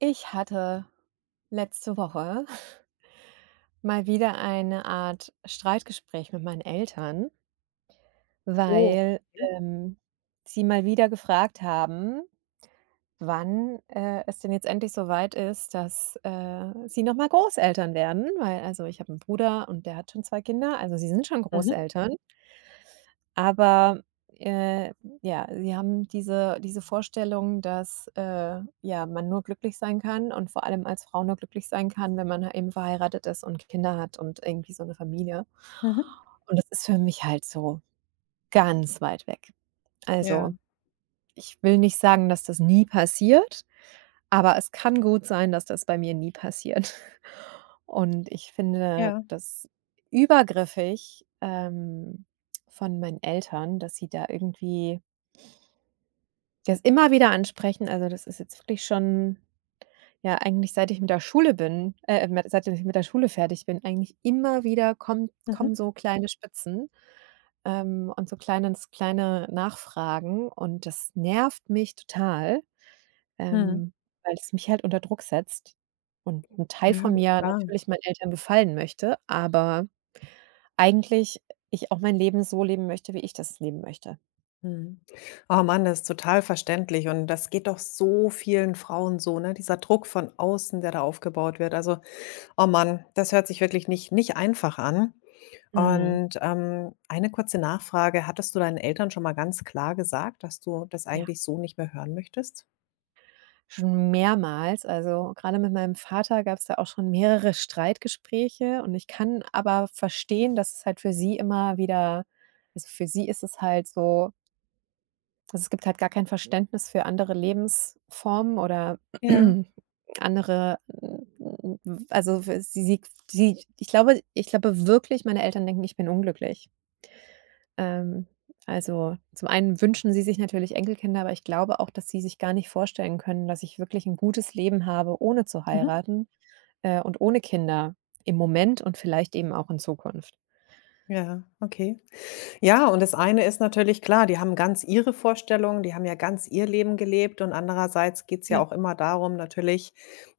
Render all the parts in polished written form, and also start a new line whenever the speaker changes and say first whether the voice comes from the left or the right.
right: Ich hatte letzte Woche mal wieder eine Art Streitgespräch mit meinen Eltern,
left: Oh,
right: weil,
left: okay.
right: ähm, sie mal wieder gefragt haben, wann, es denn jetzt endlich so weit ist, dass, sie noch mal Großeltern werden, weil also, ich habe einen Bruder und der hat schon 2 Kinder, also, sie sind schon
left: Mhm,
right: Großeltern. Aber, äh, ja, sie haben diese Vorstellung, dass, ja, man nur glücklich sein kann und vor allem als Frau nur glücklich sein kann, wenn man eben verheiratet ist und Kinder hat und irgendwie so eine Familie.
left: mhm.
right: Und das ist für mich halt so ganz weit weg.
left: Ja,
right: Also, ich will nicht sagen, dass das nie passiert. Aber es kann gut sein, dass das bei mir nie passiert. Und ich finde
left: ja.
right: das übergriffig, von meinen Eltern, dass sie da irgendwie das immer wieder ansprechen. Also, das ist jetzt wirklich schon ja, eigentlich seit ich mit der Schule fertig bin, eigentlich immer wieder kommt
left: Mhm,
right: kommen so kleine Spitzen, und so kleine Nachfragen und das nervt mich total.
left: mhm.
right: Ähm, weil es mich halt unter Druck setzt und ein Teil
left: Ja,
right: von mir
left: klar.
right: natürlich meinen Eltern gefallen möchte, aber eigentlich ich auch mein Leben so leben möchte, wie ich das leben möchte.
left: Mhm. Oh Mann, das ist total verständlich und das geht doch so vielen Frauen so, ne? Dieser Druck von außen, der da aufgebaut wird. Also, oh Mann, das hört sich wirklich nicht einfach an.
right: Mhm,
left: Und, eine kurze Nachfrage: Hattest du deinen Eltern schon mal ganz klar gesagt, dass du das
right: ja,
left: eigentlich so nicht mehr hören möchtest?
right: schon mehrmals. Also, gerade mit meinem Vater gab es da auch schon mehrere Streitgespräche und ich kann aber verstehen, dass es halt für sie immer wieder. Also, für sie ist es halt so. Also, es gibt halt gar kein Verständnis für andere Lebensformen oder
left: Ja.
right: andere also, w sie, ich glaube wirklich, meine Eltern denken, ich bin unglücklich. Ähm, also, zum einen wünschen sie sich natürlich Enkelkinder, aber ich glaube auch, dass sie sich gar nicht vorstellen können, dass ich wirklich ein gutes Leben habe, ohne zu
left: Mhm.
right: heiraten, und ohne Kinder im Moment und vielleicht eben auch in Zukunft.
left: Ja, okay. Ja, und das eine ist natürlich klar, die haben ganz ihre Vorstellungen, die haben ja ganz ihr Leben gelebt und andererseits geht's
right: Ja.
left: ja auch immer darum, natürlich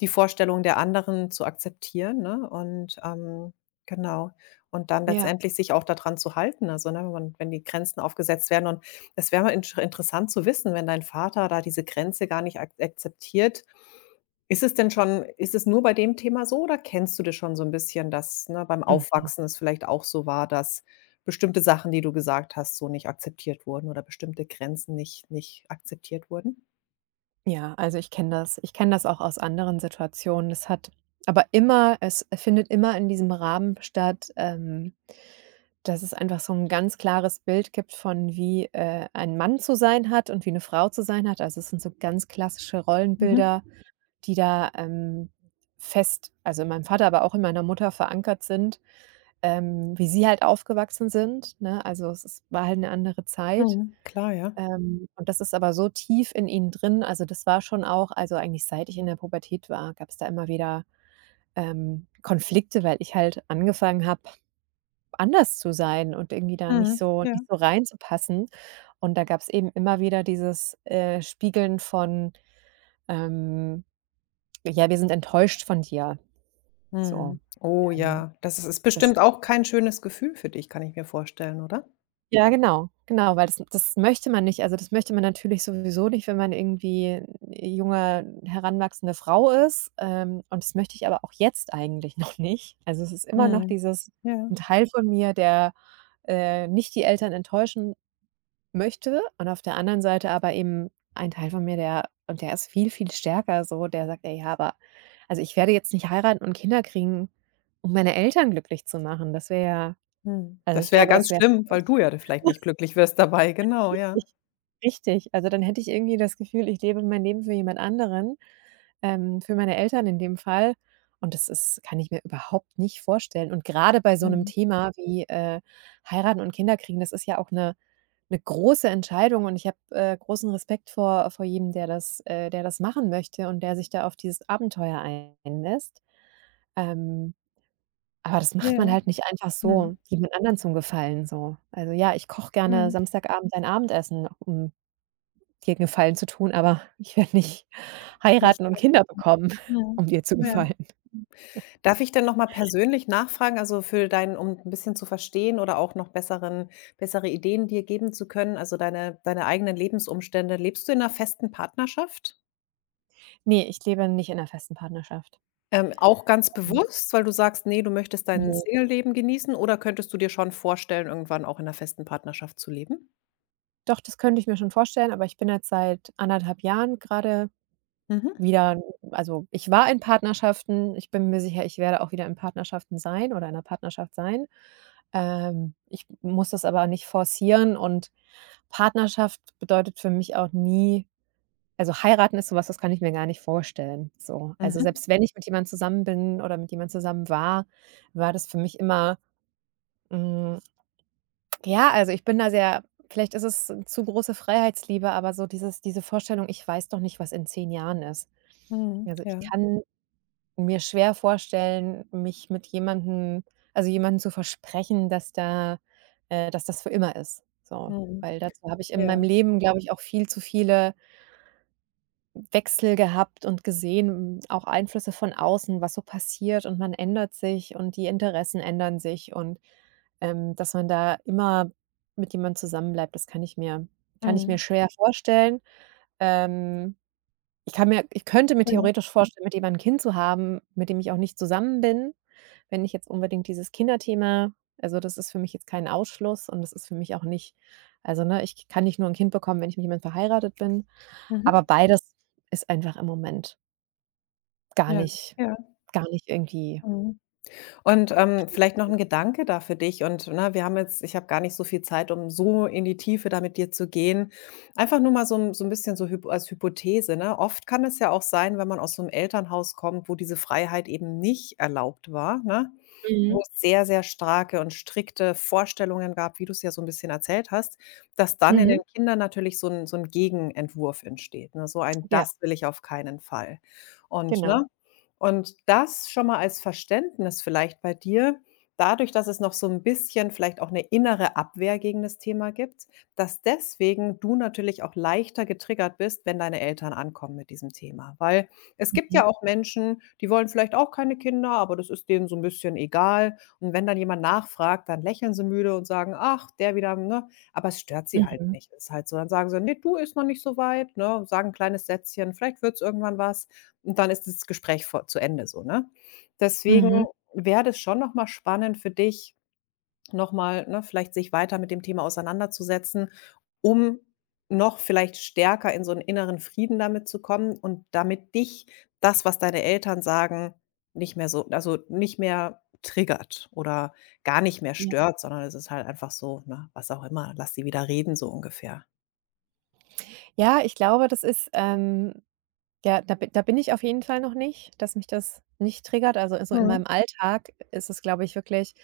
left: die Vorstellungen der anderen zu akzeptieren, ne? Und, genau. Und dann
right: Ja.
left: letztendlich sich auch daran zu halten. Also, ne, wenn die Grenzen aufgesetzt werden und es wäre mal insch interessant zu wissen, wenn dein Vater da diese Grenze gar nicht ak akzeptiert, ist es denn schon ist es nur bei dem Thema so, oder kennst du das schon so 'n bisschen, dass, ne, beim
right: Mhm.
left: Aufwachsen es vielleicht auch so war, dass bestimmte Sachen, die du gesagt hast, so nicht akzeptiert wurden oder bestimmte Grenzen nicht akzeptiert wurden?
right: Ja, also ich kenne das. Ich kenne das auch aus anderen Situationen. Das hat aber immer, es findet immer in diesem Rahmen statt, dass es einfach so ein ganz klares Bild gibt von, wie, ein Mann zu sein hat und wie eine Frau zu sein hat. Also, es sind so ganz klassische
left: Mhm,
right: Rollenbilder, die da, fest, also in meinem Vater, aber auch in meiner Mutter verankert sind, wie sie halt aufgewachsen sind, ne? Also, es ist, war halt eine andere Zeit.
left: mhm, klar, ja.
right: Und das ist aber so tief in ihnen drin. Also, das war schon auch, also, eigentlich seit ich in der Pubertät war, gab es da immer wieder, Konflikte, weil ich halt angefangen habe, anders zu sein und irgendwie da nicht
left: Mhm,
right: so
left: ja.
right: nicht so reinzupassen. Und da gab es eben immer wieder dieses, Spiegeln von, ähm: „Ja, wir sind enttäuscht von dir.“ So,
left: Mhm. Oh
right: ähm,
left: ja, das ist
right: das
left: bestimmt auch kein schönes Gefühl für dich, kann ich mir vorstellen, oder?
right: ja, genau, genau, weil das möchte man nicht. Also, das möchte man natürlich sowieso nicht, wenn man irgendwie 'ne junge, heranwachsende Frau ist, und das möchte ich aber auch jetzt eigentlich noch nicht. Also, es ist immer noch
left: Mhm.
right: dieses,
left: Ja,
right: 'n Teil von mir, der, nicht die Eltern enttäuschen möchte, und auf der anderen Seite aber eben ein Teil von mir, der ist viel, viel stärker, so, der sagt: „Ey, ja, aber also, ich werde jetzt nicht heiraten und Kinder kriegen, um meine Eltern glücklich zu machen.“ Das wäre ja.
left: mhm.
right: Also,
left: Das
right: ich
left: wäre
right: glaube, das
left: ganz
right: wäre
left: schlimm, weil
right: schade.
left: du ja da vielleicht nicht glücklich wirst dabei, genau,
right: Ich
left: ja.
right: richtig, also dann hätte ich irgendwie das Gefühl, ich lebe mein Leben für jemand anderen, für meine Eltern in dem Fall. Und das ist, kann ich mir überhaupt nicht vorstellen. Und grade bei so 'nem
left: Mhm.
right: Thema wie, heiraten und Kinder kriegen, das ist ja auch 'ne große Entscheidung, und ich habe, großen Respekt vor jedem, der das machen möchte und der sich da auf dieses Abenteuer einlässt. Ähm, aber das macht man
left: Ja,
right: halt nicht einfach so,
left: mhm,
right: jemand anderen zum Gefallen so. Also ja, ich koche gerne
left: mhm.
right: Samstagabend ein Abendessen, um dir 'n Gefallen zu tun, aber ich werde nicht
left: Nicht
right: heiraten und Kinder bekommen,
left: Mhm.
right: um dir zu Mhm.
left: Ja.
right: gefallen.
left: Darf ich denn noch mal persönlich nachfragen, also für deinen um 'n bisschen zu verstehen oder auch noch besseren bessere Ideen dir geben zu können, also deine eigenen Lebensumstände. Lebst du in 'ner festen Partnerschaft?
right: Ne, ich lebe nicht in 'ner festen Partnerschaft.
left: Auch ganz
right: Ähm,
left: bewusst, weil du sagst: „Ne, du möchtest dein
right: ne.
left: Single-Leben genießen“, oder könntest du dir schon vorstellen, irgendwann auch in 'ner festen Partnerschaft zu leben?
right: Doch, das könnte ich mir schon vorstellen, aber ich bin jetzt seit anderthalb Jahren grade
left: Mhm.
right: wieder. Also, ich war in Partnerschaften. Ich bin mir sicher, ich werde auch wieder in Partnerschaften sein oder in 'ner Partnerschaft sein. Ich muss das aber nicht forcieren, und Partnerschaft bedeutet für mich auch nie. Also, heiraten ist sowas, das kann ich mir gar nicht vorstellen, so. Also,
left: Mhm.
right: selbst wenn ich mit jemandem zusammen bin oder mit jemandem zusammen war, war das für mich immer hm, ja, also, ich bin da sehr. Vielleicht ist es zu große Freiheitsliebe, aber so diese Vorstellung: „Ich weiß doch nicht, was in 10 Jahren ist.“
left: Mhm.
right: Also, ich
left: Ja.
right: kann mir schwer vorstellen, mich mit jemandem also, jemandem zu versprechen, dass das für immer ist, so.
left: Mhm.
right: Weil dazu habe ich in meinem
left: Ja.
right: Leben, glaube ich, auch viel zu viele Wechsel gehabt und gesehen, auch Einflüsse von außen, was so passiert, und man ändert sich und die Interessen ändern sich, und dass man da immer mit jemandem zusammenbleibt, das kann ich mir
left: Mhm.
right: schwer vorstellen. Ähm, ich könnte mir
left: Ja.
right: theoretisch vorstellen, mit jemandem 'n Kind zu haben, mit dem ich auch nicht zusammen bin, wenn ich jetzt unbedingt dieses Kinderthema. Also, das ist für mich jetzt kein Ausschluss, und das ist für mich auch nicht. Also, ne, ich kann nicht nur ein Kind bekommen, wenn ich mit jemandem verheiratet bin.
left: Mhm.
right: Aber beides ist einfach im Moment gar
left: Ja.
right: nicht
left: Ja.
right: gar nicht irgendwie.
left: Mhm. Und, vielleicht noch ein Gedanke da für dich und, ne, wir haben jetzt ich habe gar nicht so viel Zeit, um so in die Tiefe da mit dir zu gehen. Einfach nur mal so ein bisschen so hyp als Hypothese, ne? Oft kann es ja auch sein, wenn man aus so einem Elternhaus kommt, wo diese Freiheit eben nicht erlaubt war, ne? Wo
right: Mhm.
left: es sehr, sehr starke und strikte Vorstellungen gab, wie du es ja so ein bisschen erzählt hast, dass dann in
right: Mhm,
left: den Kindern natürlich so ein Gegenentwurf entsteht, ne? So ein:
right: ja,
left: „Das will ich auf keinen Fall.“ Und,
right: genau.
left: ne, und das schon mal als Verständnis vielleicht bei dir, dadurch, dass es noch so ein bisschen vielleicht auch eine innere Abwehr gegen das Thema gibt, dass deswegen du natürlich auch leichter getriggert bist, wenn deine Eltern ankommen mit diesem Thema. Weil es gibt ja
right: Mhm.
left: auch Menschen, die wollen vielleicht auch keine Kinder, aber das ist denen so ein bisschen egal. Und wenn dann jemand nachfragt, dann lächeln sie müde und sagen: „Ach, der wieder“, ne? Aber es stört sie halt
right: Mhm,
left: nicht. Ist halt so. Dann sagen sie: „Ne, du ist noch nicht so weit“, ne? Sagen 'n kleines Sätzchen, vielleicht wird's irgendwann was. Und dann ist das Gespräch vor zu Ende so, ne? Deswegen
right: mhm.
left: wäre das schon noch mal spannend für dich, noch mal, ne, vielleicht sich weiter mit dem Thema auseinanderzusetzen, um noch vielleicht stärker in so 'n inneren Frieden damit zu kommen und damit dich das, was deine Eltern sagen, nicht mehr so also, nicht mehr triggert oder gar nicht mehr
right: Ja.
left: stört, sondern es ist halt einfach so, ne, was auch immer, lass sie wieder reden so ungefähr.
right: Ja, ich glaube, das ist, ja, da bi da bin ich auf jeden Fall noch nicht, dass mich das nicht triggert. Also, so in
left: Mhm.
right: meinem Alltag ist es, glaube ich, wirklich.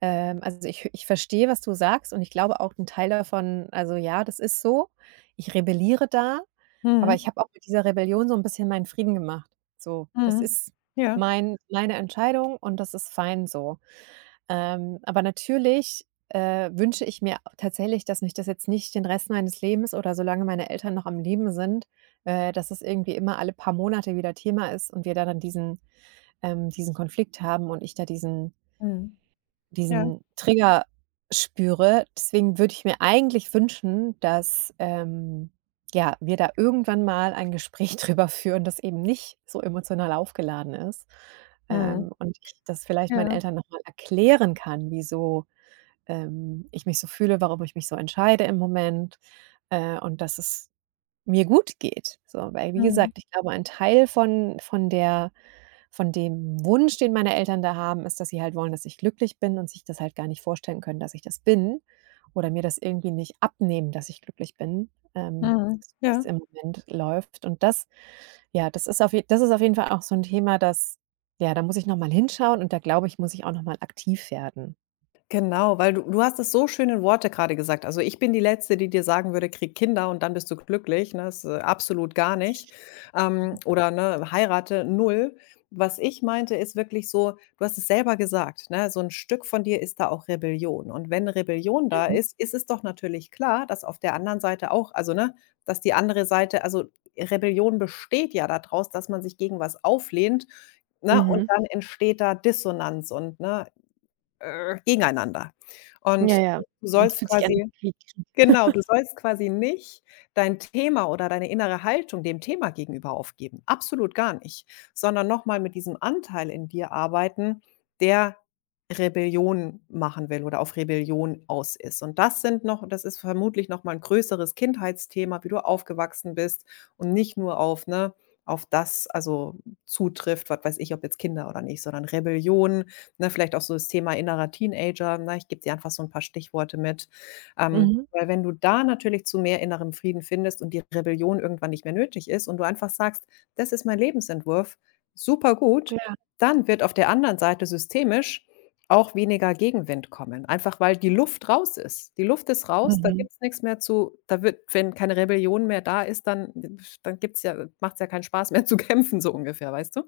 right: Also, ich verstehe, was du sagst, und ich glaube auch 'n Teil davon. Also, ja, das ist so. Ich rebelliere da, aber ich
left: Mhm.
right: habe auch mit dieser Rebellion so ein bisschen meinen Frieden gemacht. So, das
left: Mhm.
right: ist
left: Ja.
right: meine Entscheidung und das ist fein so. Aber natürlich, wünsche ich mir tatsächlich, dass mich das jetzt nicht den Rest meines Lebens oder solange meine Eltern noch am Leben sind, dass es irgendwie immer alle paar Monate wieder Thema ist und wir da dann diesen, diesen Konflikt haben und ich da diesen
left: Mhm. Ja.
right: diesen Trigger spüre. Deswegen würde ich mir eigentlich wünschen, dass, ja, wir da irgendwann mal ein Gespräch drüber führen, das eben nicht so emotional aufgeladen ist,
left: Mhm.
right: und ich das vielleicht meinen
left: Ja.
right: Eltern noch mal erklären kann, wieso ich mich so fühle, warum ich mich so entscheide im Moment, und dass es mir gut geht. So, weil, wie
left: Mhm.
right: gesagt, ich glaube, ein Teil von dem Wunsch, den meine Eltern da haben, ist, dass sie halt wollen, dass ich glücklich bin, und sich das halt gar nicht vorstellen können, dass ich das bin oder mir das irgendwie nicht abnehmen, dass ich glücklich bin,
left: Mhm.
right: so wie's
left: Ja.
right: im Moment läuft. Und das, ja, das ist auf je, das ist auf jeden Fall auch so ein Thema, das, ja, da muss ich noch mal hinschauen, und da glaube ich, muss ich auch noch mal aktiv werden.
left: Genau, weil du hast es so schön in Worte gerade gesagt. Also, ich bin die Letzte, die dir sagen würde: „Krieg Kinder und dann bist du glücklich“, ne? Das ist absolut gar nicht. Oder, ne, heirate, null. Was ich meinte, ist wirklich so, du hast es selber gesagt, ne, so ein Stück von dir ist da auch Rebellion. Und wenn Rebellion da ist, ist es doch natürlich klar, dass auf der anderen Seite auch dass die andere Seite Rebellion besteht ja da draus, dass man sich gegen was auflehnt, ne? Und
right: Mhm.
left: dann entsteht da Dissonanz und, ne, gegeneinander.
right: Ja,
left: Und
right: ja.
left: du
right: Und es
left: sollst
right: fühlt sich an
left: quasi
right: wie Krieg.
left: Genau, du sollst quasi nicht dein Thema oder deine innere Haltung dem Thema gegenüber aufgeben. Absolut gar nicht, sondern noch mal mit diesem Anteil in dir arbeiten, der Rebellion machen will oder auf Rebellion aus ist. Und das ist vermutlich noch mal 'n größeres Kindheitsthema, wie du aufgewachsen bist und nicht nur auf das zutrifft, was weiß ich, ob jetzt Kinder oder nicht, sondern Rebellion, ne, vielleicht auch so das Thema innerer Teenager, ne? Ich gebe dir einfach so ein paar Stichworte mit.
right: Mhm.
left: Weil wenn du da natürlich zu mehr innerem Frieden findest und die Rebellion irgendwann nicht mehr nötig ist und du einfach sagst: „Das ist mein Lebensentwurf, super gut“,
right: Ja.
left: dann wird auf der anderen Seite systemisch auch weniger Gegenwind kommen, einfach weil die Luft raus ist. Die Luft ist raus, da
right: Mhm.
left: gibt es nichts mehr zu da wird wenn keine Rebellion mehr da ist, dann gibt's ja macht's ja keinen Spaß mehr zu kämpfen, so ungefähr, weißt du?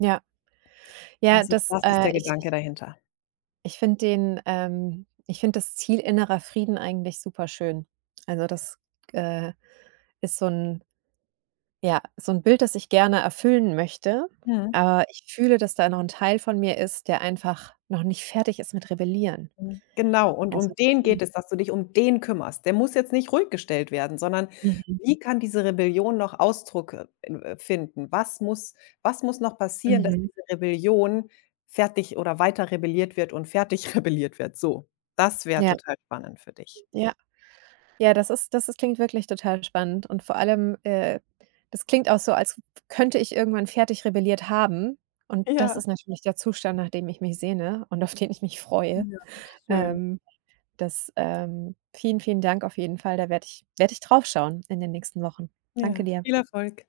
right: Ja. Ja,
left: Also,
right: das,
left: das ist der
right: äh, ich
left: Gedanke
right: ich
left: dahinter.
right: ich finde den, ich finde das Ziel innerer Frieden eigentlich super schön. Also, das, äh, ist so 'n, ja, so 'n Bild, das ich gerne erfüllen möchte,
left: Mhm.
right: aber ich fühle, dass da noch 'n Teil von mir ist, der einfach noch nicht fertig ist mit Rebellieren.
left: Mhm, genau, und
right: Also,
left: um
right: das ist
left: den
right: so,
left: geht es, dass du dich um den kümmerst. Der muss jetzt nicht ruhiggestellt werden, sondern
right: mhm,
left: wie kann diese Rebellion noch Ausdruck finden? Was muss noch passieren, dass
right: mhm,
left: diese Rebellion fertig oder weiter rebelliert wird und fertig rebelliert wird? So, das wäre
right: ja.
left: total spannend für dich.
right: Ja. Ja, das ist klingt wirklich total spannend und vor allem, das klingt auch so, als könnte ich irgendwann fertig rebelliert haben, und das
left: Ja,
right: ist natürlich der Zustand, nach dem ich mich sehne und auf den ich mich freue.
left: ja, schön.
right: Ähm, vielen, vielen Dank auf jeden Fall. Da werde ich drauf schauen in den nächsten Wochen. Danke
left: Ja,
right: dir.
left: viel Erfolg.